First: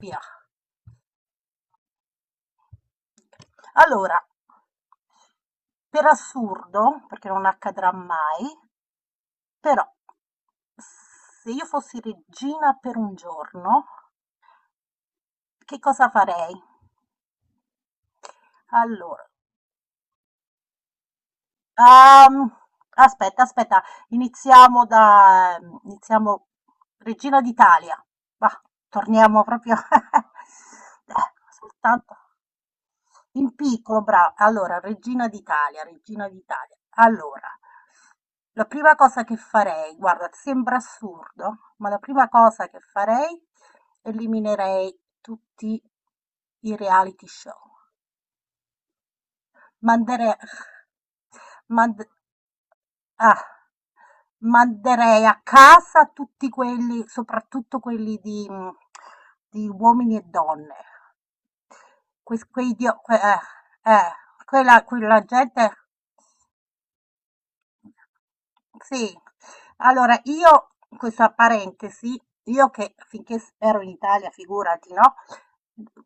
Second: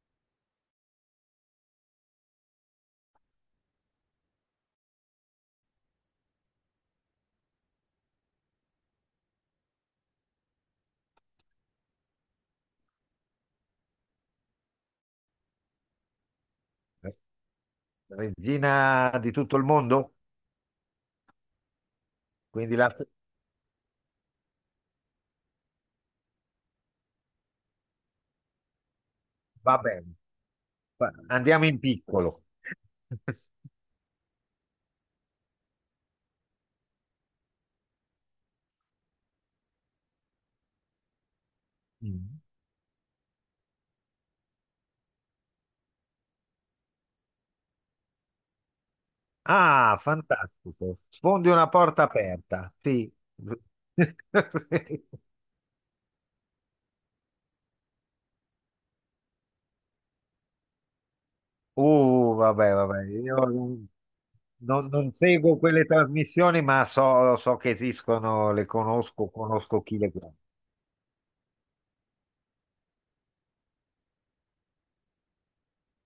Via. Allora, per assurdo, perché non accadrà mai, però se io fossi regina per un giorno, che cosa farei? Regina Allora, di tutto il mondo? ehm, Quindi la... aspetta, aspetta, iniziamo da, iniziamo Regina d'Italia. Va, torniamo proprio va bene, andiamo in soltanto. piccolo. In piccolo, brava. Allora, Regina d'Italia, Regina d'Italia. Allora, la prima cosa che farei, guarda, sembra assurdo, ma la prima Mm. cosa che farei, eliminerei tutti i reality show. Ah, Manderei, fantastico. Sfondi una porta mand- aperta. Sì. ah, manderei a casa tutti quelli, soprattutto quelli di uomini e donne Uh, que- Quei vabbè, dio, vabbè, que- io non, eh, quella, non- non quella seguo gente quelle trasmissioni, ma so, so che esistono, le sì. conosco, conosco chi le Allora guarda. io questa parentesi, io che finché s ero in Italia figurati, no,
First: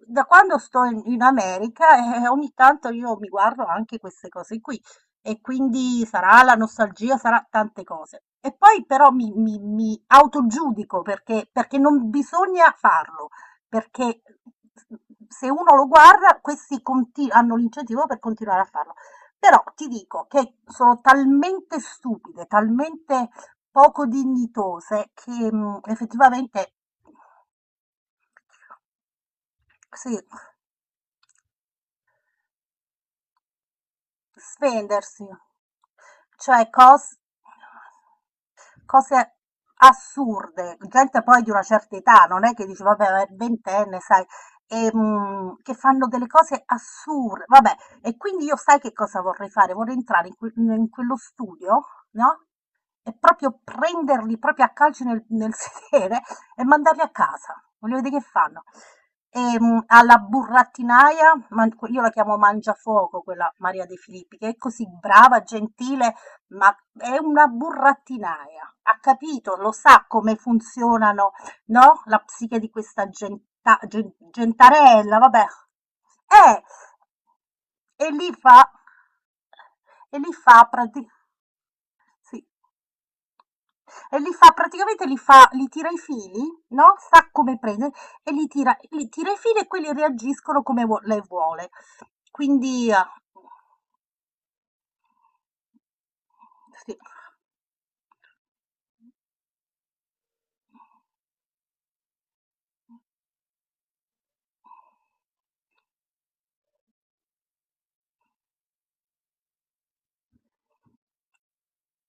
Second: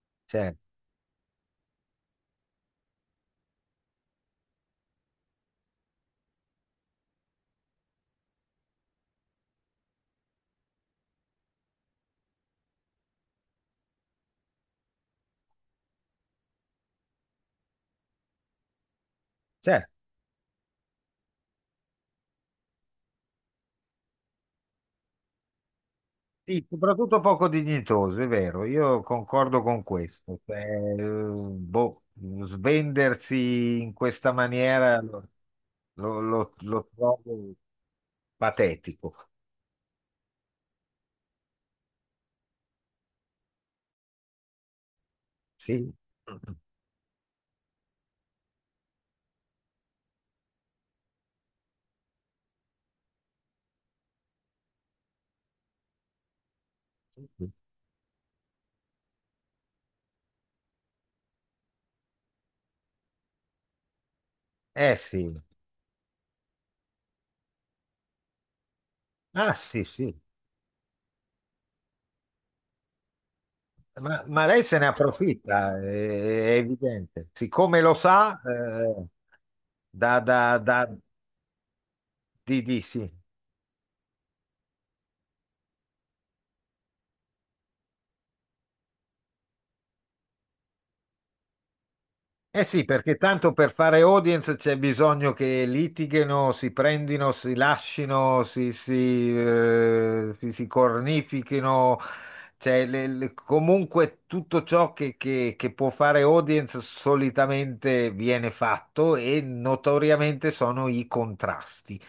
da quando Certo, sto in America, ogni tanto io mi guardo anche queste cose qui e quindi sarà la nostalgia, sarà tante cose. E poi però mi autogiudico perché, perché non bisogna farlo, perché se uno lo guarda, questi conti- hanno l'incentivo per continuare a farlo. Però certo. ti dico che sono talmente stupide, talmente poco dignitose che, Sì, effettivamente soprattutto poco dignitoso, è vero, io concordo con sì, questo. Cioè, boh, svendersi in questa maniera svendersi. lo, lo- lo- Cioè lo cos trovo patetico. cose assurde, gente poi di una certa età, non è che dici vabbè, ma è ventenne, sai, e, che Sì. fanno delle cose assurde, vabbè, e quindi io sai che cosa vorrei fare? Vorrei entrare in quello studio, no? E proprio prenderli proprio a calci nel sedere e mandarli a casa. Voglio vedere che fanno. E, alla burattinaia, man- io la chiamo Mangiafuoco, quella Maria De Filippi, che è così Eh sì, brava, gentile, ma è una burattinaia, ha ah capito, lo sì, sa sì, come funzionano, no, la psiche di questa ma lei se ne gentarella, vabbè. approfitta, è Eh, evidente. Siccome lo e li sa, fa, e da, li fa, da, da, prati- sì, di sì. e li fa praticamente, li fa, li tira i fili, no? Sa come prendere e li tira i fili e quelli reagiscono come lei vuole. Eh sì, Quindi, perché tanto per fare audience c'è bisogno che litighino, si sì, prendino, si lascino, si, si cornifichino, cioè comunque tutto ciò che, che può fare audience solitamente viene fatto e notoriamente sono i contrasti.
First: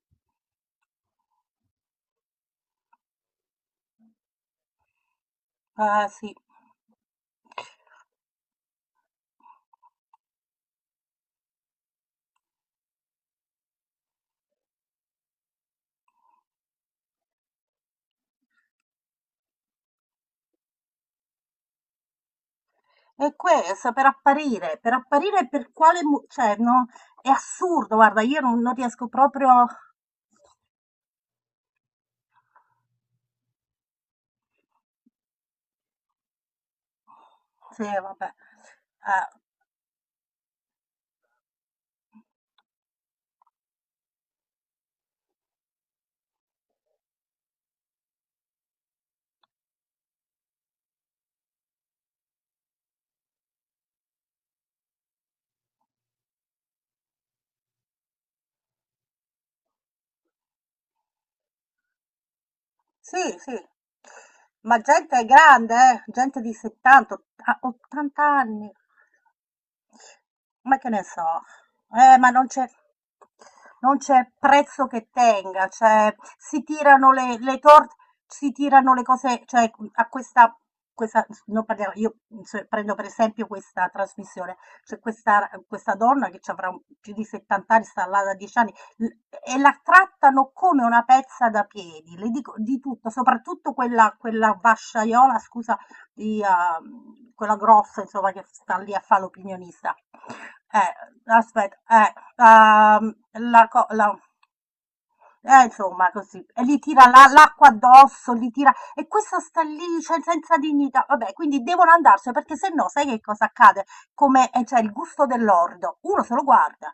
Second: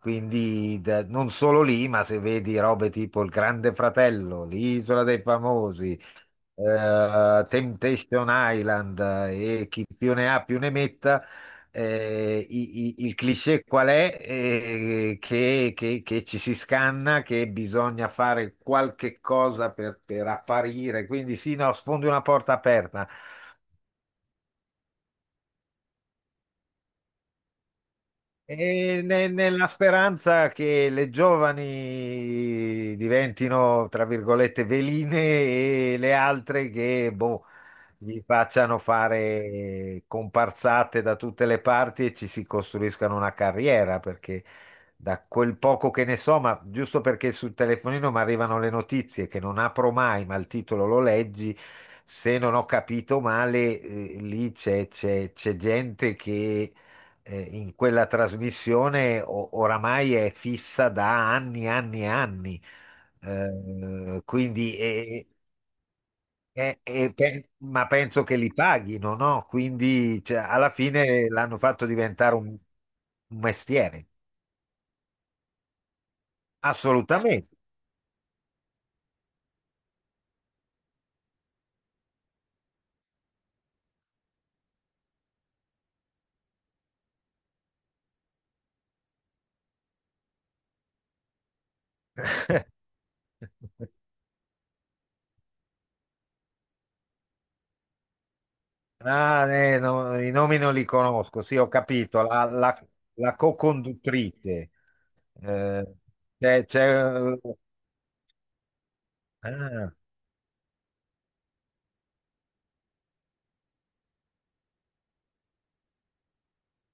Quindi non solo lì, ma se vedi robe tipo Il Grande Fratello, L'Isola dei Famosi, sì. Temptation Island, e chi più ne ha più ne metta. Il cliché qual è? Che, che ci si scanna, che bisogna fare qualche cosa per apparire, quindi sì, no, sfondi una porta aperta. È questo, per apparire, per apparire per quale... mo- cioè, no, è assurdo, guarda, io non, non E riesco proprio... nella speranza che le giovani diventino, tra virgolette, veline e le altre che, boh, Sì, gli vabbè. facciano Eh, fare comparsate da tutte le parti e ci si costruiscano una carriera, perché da quel poco che ne so, ma giusto perché sul telefonino mi arrivano le notizie che non apro mai, ma il titolo lo leggi, se non ho capito male, lì c'è gente che in quella trasmissione oramai è fissa da anni, anni e anni. Sì, sì. Ma Quindi gente grande, gente di 70, otta- ma 80 penso che li anni. paghino, no? Quindi cioè, alla Ma che ne fine so. l'hanno fatto Ma diventare non c'è un non mestiere. c'è prezzo che tenga, cioè si tirano Assolutamente. le torte, si tirano le cose, cioè a questa, questa non parliamo, io se- prendo per esempio questa trasmissione, c'è questa, questa donna che ci avrà un- più di 70 anni, sta là da 10 anni, l- e la trattano come una pezza da piedi, le dico di tutto, soprattutto quella, quella vasciaiola, scusa, di, quella grossa, insomma, che sta lì a fare Ah, l'opinionista. no, i nomi non li Eh, conosco, sì, ho aspetta, eh, capito. Ehm, La la, co- la- co-conduttrice. Eh, insomma, così. E c'è, gli tira la- c'è- l'acqua addosso, gli tira... E questa eh, sta ah, lì, cioè, senza dignità. Vabbè, quindi devono andarsene, perché se no, sai che cosa accade? Come, cioè, il gusto dell'ordo. Uno se lo guarda.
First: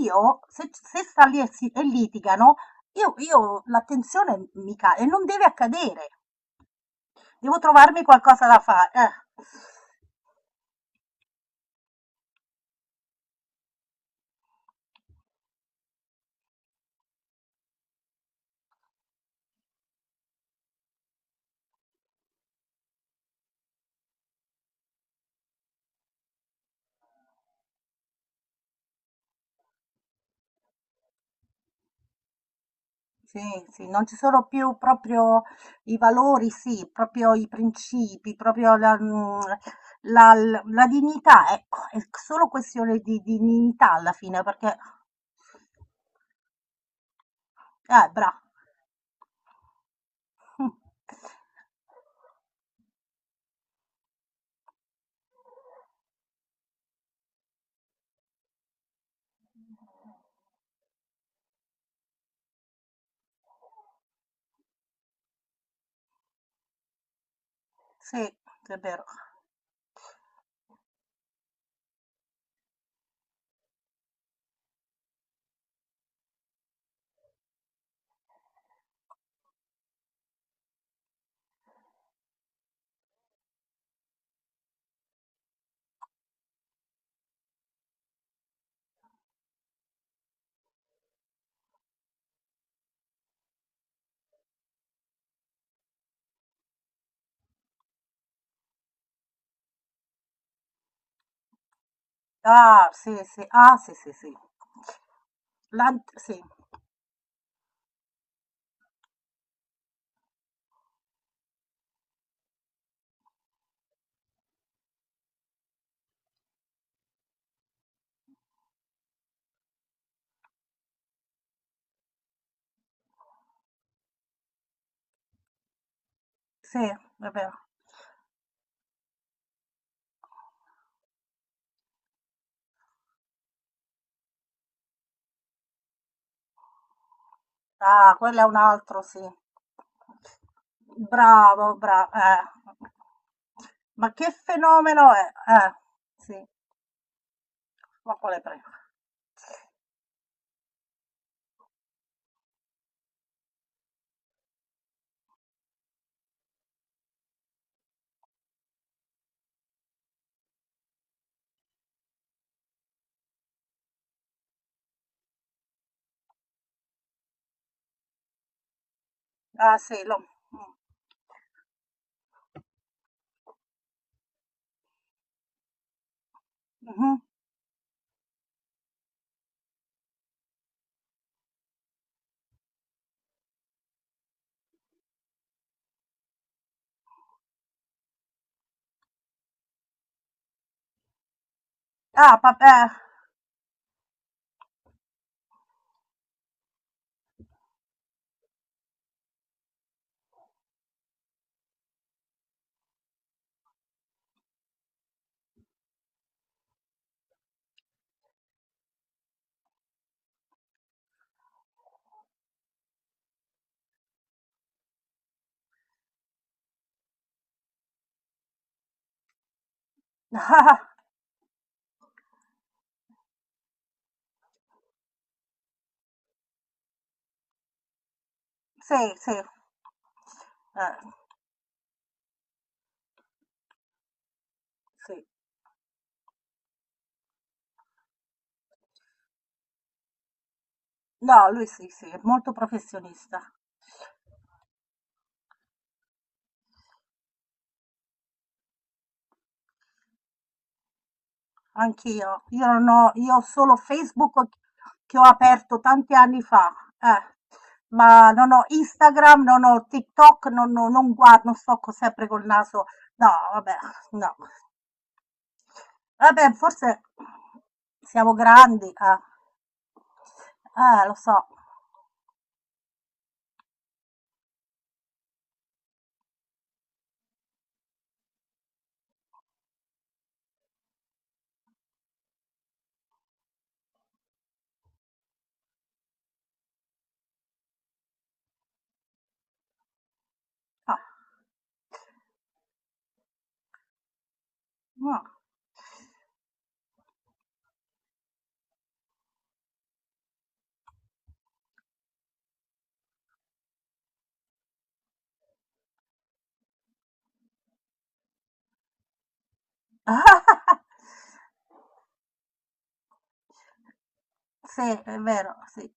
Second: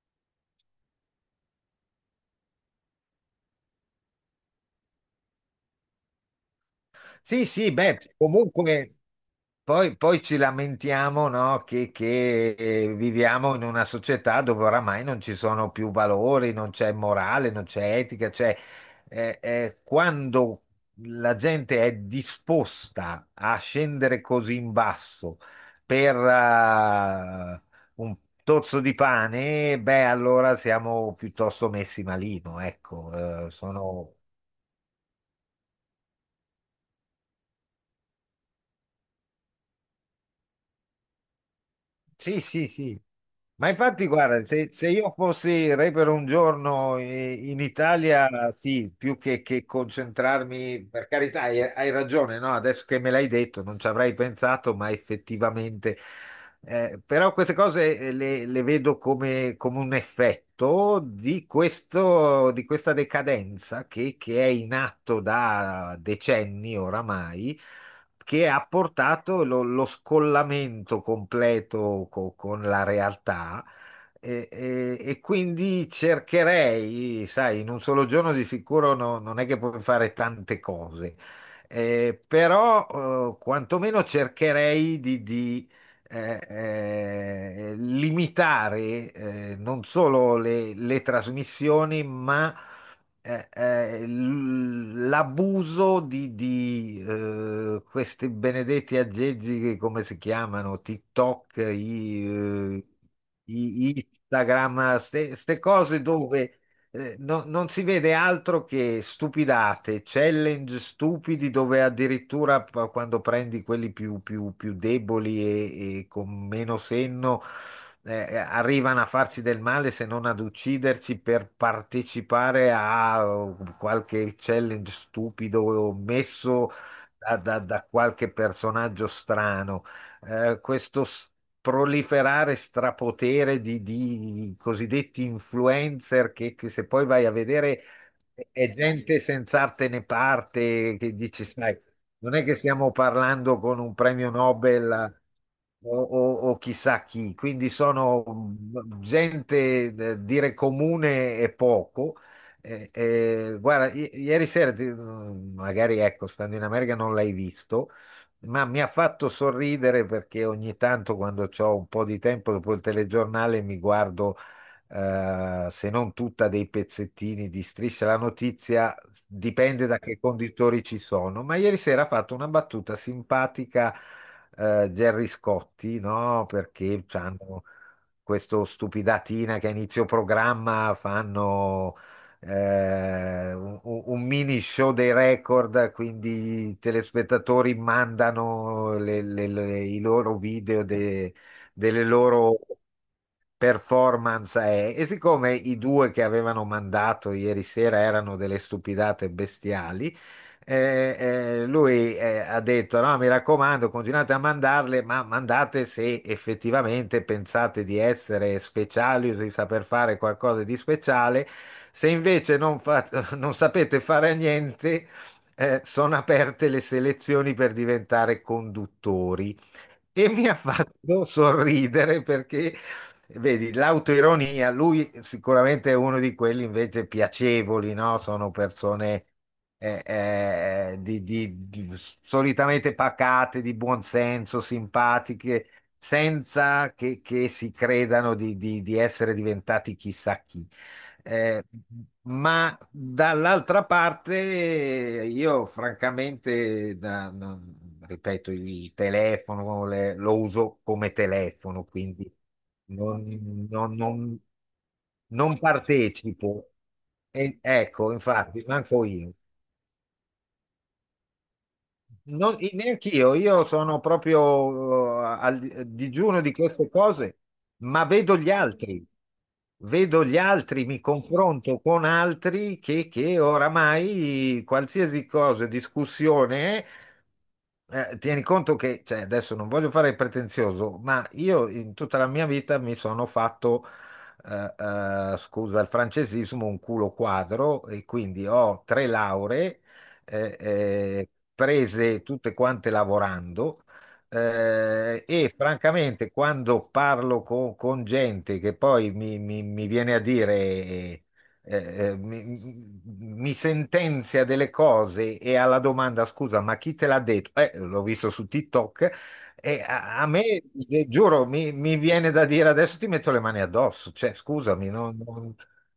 Io, se, se sta lì e, si- e litigano, io l'attenzione mi cade. E non deve accadere. Sì, Devo sì, trovarmi beh, qualcosa da fare. comunque poi ci lamentiamo, no, viviamo in una società dove oramai non ci sono più valori, non c'è morale, non c'è etica, cioè quando la gente è disposta a scendere così in basso per un tozzo di pane, beh, allora siamo piuttosto messi malino, Sì, ecco, sì, non ci sono... sono più proprio i valori, sì, proprio i principi, proprio la, la dignità, ecco, è Sì, solo sì, questione sì. Di Ma dignità infatti, alla fine, guarda, perché, se io fossi re per un giorno in Italia, bravo. sì, più che concentrarmi, per carità, hai, hai ragione, no? Adesso che me l'hai detto, non ci avrei pensato, ma effettivamente. Però queste cose le vedo come, come un effetto di questo, di questa decadenza che è in atto da decenni oramai, Sì, che ha è vero. portato lo, lo scollamento completo con la realtà. E quindi cercherei, sai, in un solo giorno di sicuro non è che puoi fare tante cose. Però quantomeno cercherei di limitare non solo le trasmissioni, ma l'abuso di, questi benedetti aggeggi che come si chiamano? TikTok, Ah, sì, sì, ah, sì, sì, sì. Instagram, queste cose L'ant- sì, dove non si vede altro che stupidate, challenge stupidi dove addirittura quando prendi quelli più, più deboli e con meno senno, arrivano a farsi del male se non ad ucciderci per partecipare a qualche challenge stupido messo sì, è vero. Da qualche personaggio strano. eh, questo s- Proliferare strapotere di cosiddetti influencer che se poi vai a vedere Ah, quello è un è altro, sì. gente senza arte né parte, che dici, Bravo, sai, bravo. non è che stiamo parlando con un Ma premio che fenomeno Nobel è? Sì, o chissà chi, quindi ma sono quale prego? Gente, dire comune e poco. Guarda, ieri sera, magari ecco, stando in America non l'hai visto, ma mi ha fatto sorridere perché ogni tanto quando ho un po' di tempo dopo il telegiornale mi guardo, se non tutta, dei pezzettini di Striscia la notizia, Ah, dipende da sì, che lo... conditori ci sono. Ma ieri sera ha fatto una battuta simpatica, Gerry Scotti, no? mm, Perché mhm. hanno questo stupidatina che a inizio programma fanno un mini show dei record, quindi i telespettatori mandano i loro video delle Ah, loro papà. performance. E siccome i due che avevano mandato ieri sera erano delle stupidate bestiali, eh, lui ha detto: "No, mi raccomando, continuate a mandarle, ma mandate se effettivamente pensate di essere speciali o di saper fare qualcosa di speciale. Se invece non, non sapete fare niente, sono aperte le selezioni per diventare conduttori." E mi ha fatto sorridere perché, vedi, l'autoironia, lui sicuramente è uno di quelli invece piacevoli, no? Sono Sì, persone sì. Eh, solitamente pacate, di buon senso, sì. simpatiche, senza che, che si credano di, di essere diventati chissà chi. No, Eh, lui sì, sì, è molto ma professionista. dall'altra parte io francamente, ripeto, il telefono lo uso come telefono, quindi Anch'io. Io non ho io ho non, solo non- non- Facebook che ho non aperto tanti anni partecipo. fa, eh. Ecco, Ma non ho infatti, manco io. Instagram, non ho TikTok, non non non guardo, non sto co sempre col Non, naso neanche no, io vabbè, sono no. proprio al digiuno Vabbè, di queste forse cose, ma siamo grandi, eh. vedo gli altri, mi Lo so. confronto con altri che oramai qualsiasi cosa, discussione, è, tieni conto che, cioè, adesso non voglio fare il pretenzioso, ma io in tutta la mia vita mi sono fatto, eh, scusa il francesismo, un culo quadro e quindi ho 3 lauree, eh, Ah, eh, prese tutte quante lavorando. no. E francamente, quando parlo con gente che poi mi, mi viene a dire, eh, mi, mi sentenzia delle cose e alla domanda: "Scusa, ma chi te l'ha detto?" "Eh, l'ho visto su TikTok." E a, a me, giuro, mi viene da dire: "Adesso ti metto le mani addosso," cioè Sì, scusami, è vero, sì.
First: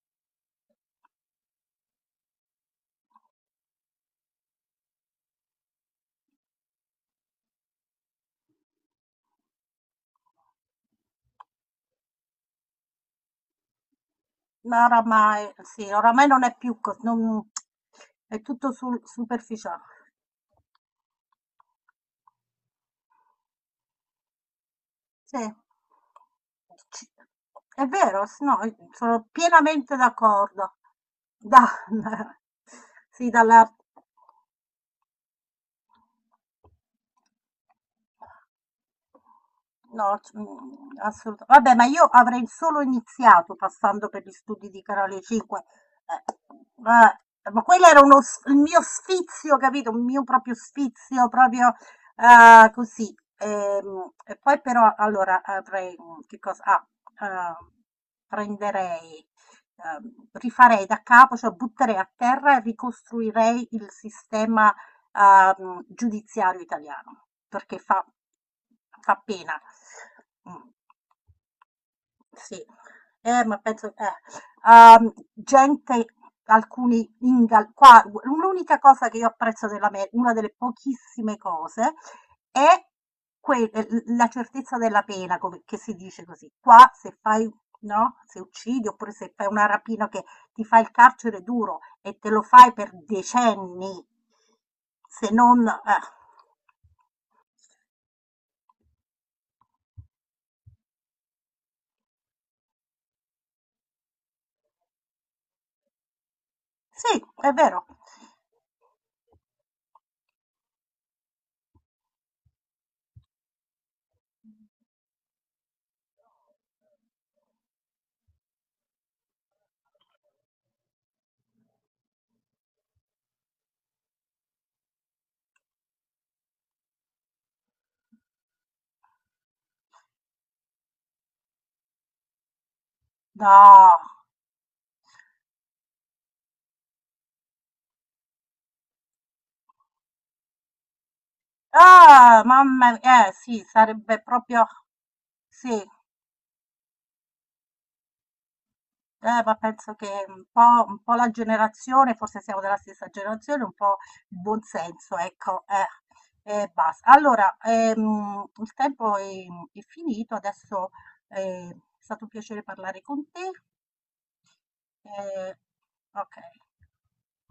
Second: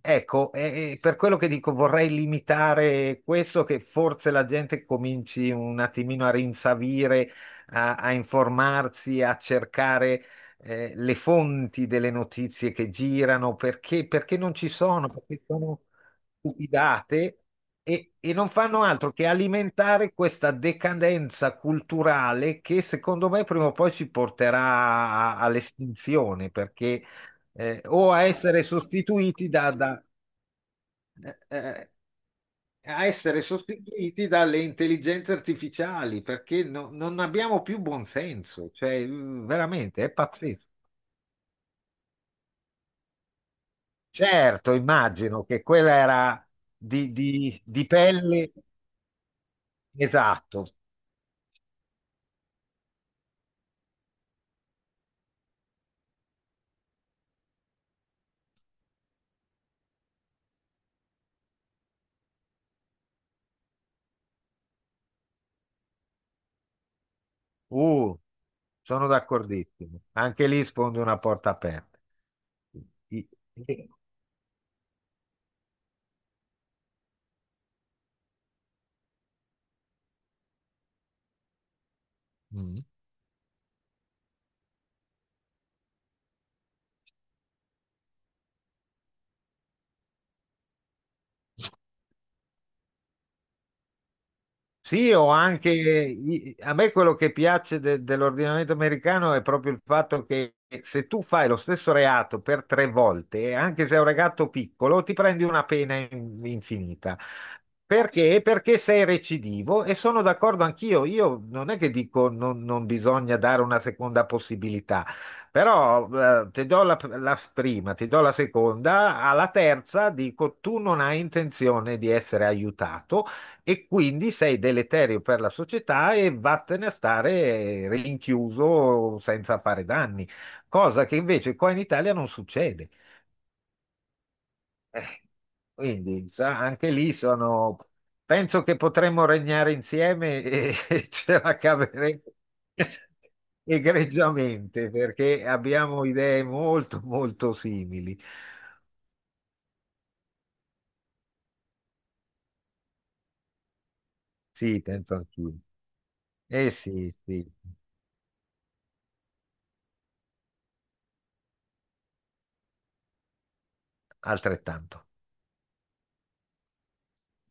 Ecco, per quello che dico vorrei limitare questo, che forse la gente cominci un attimino a rinsavire, a, a informarsi, a cercare le fonti delle notizie che girano, perché, perché non ci Ma sono, perché oramai sì, sono oramai non è più co stupidate non e è non tutto fanno sul altro che superficiale. alimentare questa decadenza culturale che secondo me prima o poi ci porterà Sì. All'estinzione, perché Ci è o a vero, s no, essere i sono sostituiti da, pienamente da- d'accordo. eh, Da eh, a sì, essere dalla sostituiti dalle intelligenze artificiali, perché non abbiamo più buonsenso, cioè veramente No, è c- pazzesco. Assolut- Vabbè, ma io avrei solo iniziato passando per gli studi Certo, di Canale immagino che 5. quella era Ma di, quello di era uno, s- pelle, il mio sfizio, capito? Un mio proprio esatto. sfizio, proprio così. E, poi però, allora, avrei, che cosa? Ah, eh, prenderei, rifarei da capo, cioè butterei a terra e ricostruirei il sistema giudiziario italiano, perché fa, Uh, sono fa pena. d'accordissimo. Anche Mm. lì sfondi una porta aperta. Sì, I- ma Sì. penso gente alcuni ingal qua l'unica cosa che io apprezzo dell'Ame una delle pochissime cose, è Mm. que l la certezza della pena, come che si dice così. Qua se fai no, se uccidi oppure se fai una rapina che ti fai il carcere duro e te lo fai per decenni. Sì, Se o non anche eh. A me quello che piace dell'ordinamento americano è proprio il fatto che se tu fai lo stesso reato per 3 volte, anche se è un reato piccolo, ti prendi una pena Sì, infinita. è vero. Perché? Perché sei recidivo e sono d'accordo anch'io. Io non è che dico non, non bisogna dare una seconda possibilità, però ti do la, la prima, ti do la seconda, alla terza dico tu non hai intenzione di essere aiutato e quindi sei deleterio per la società e vattene a stare rinchiuso senza fare danni, cosa che invece qua in Italia non succede. No. Eh, quindi sa, anche lì sono... Penso che potremmo regnare insieme e, e ce la caveremo Ah, mamma mia, eh sì, sarebbe proprio egregiamente perché sì, abbiamo idee molto, molto simili. Ma penso che un po' la generazione, forse siamo della stessa generazione, un po' il buon Sì, penso senso, anch'io. ecco, Eh e basta. sì, sì, Allora, il tempo è finito, adesso è stato un piacere parlare con te. altrettanto. Eh, ok.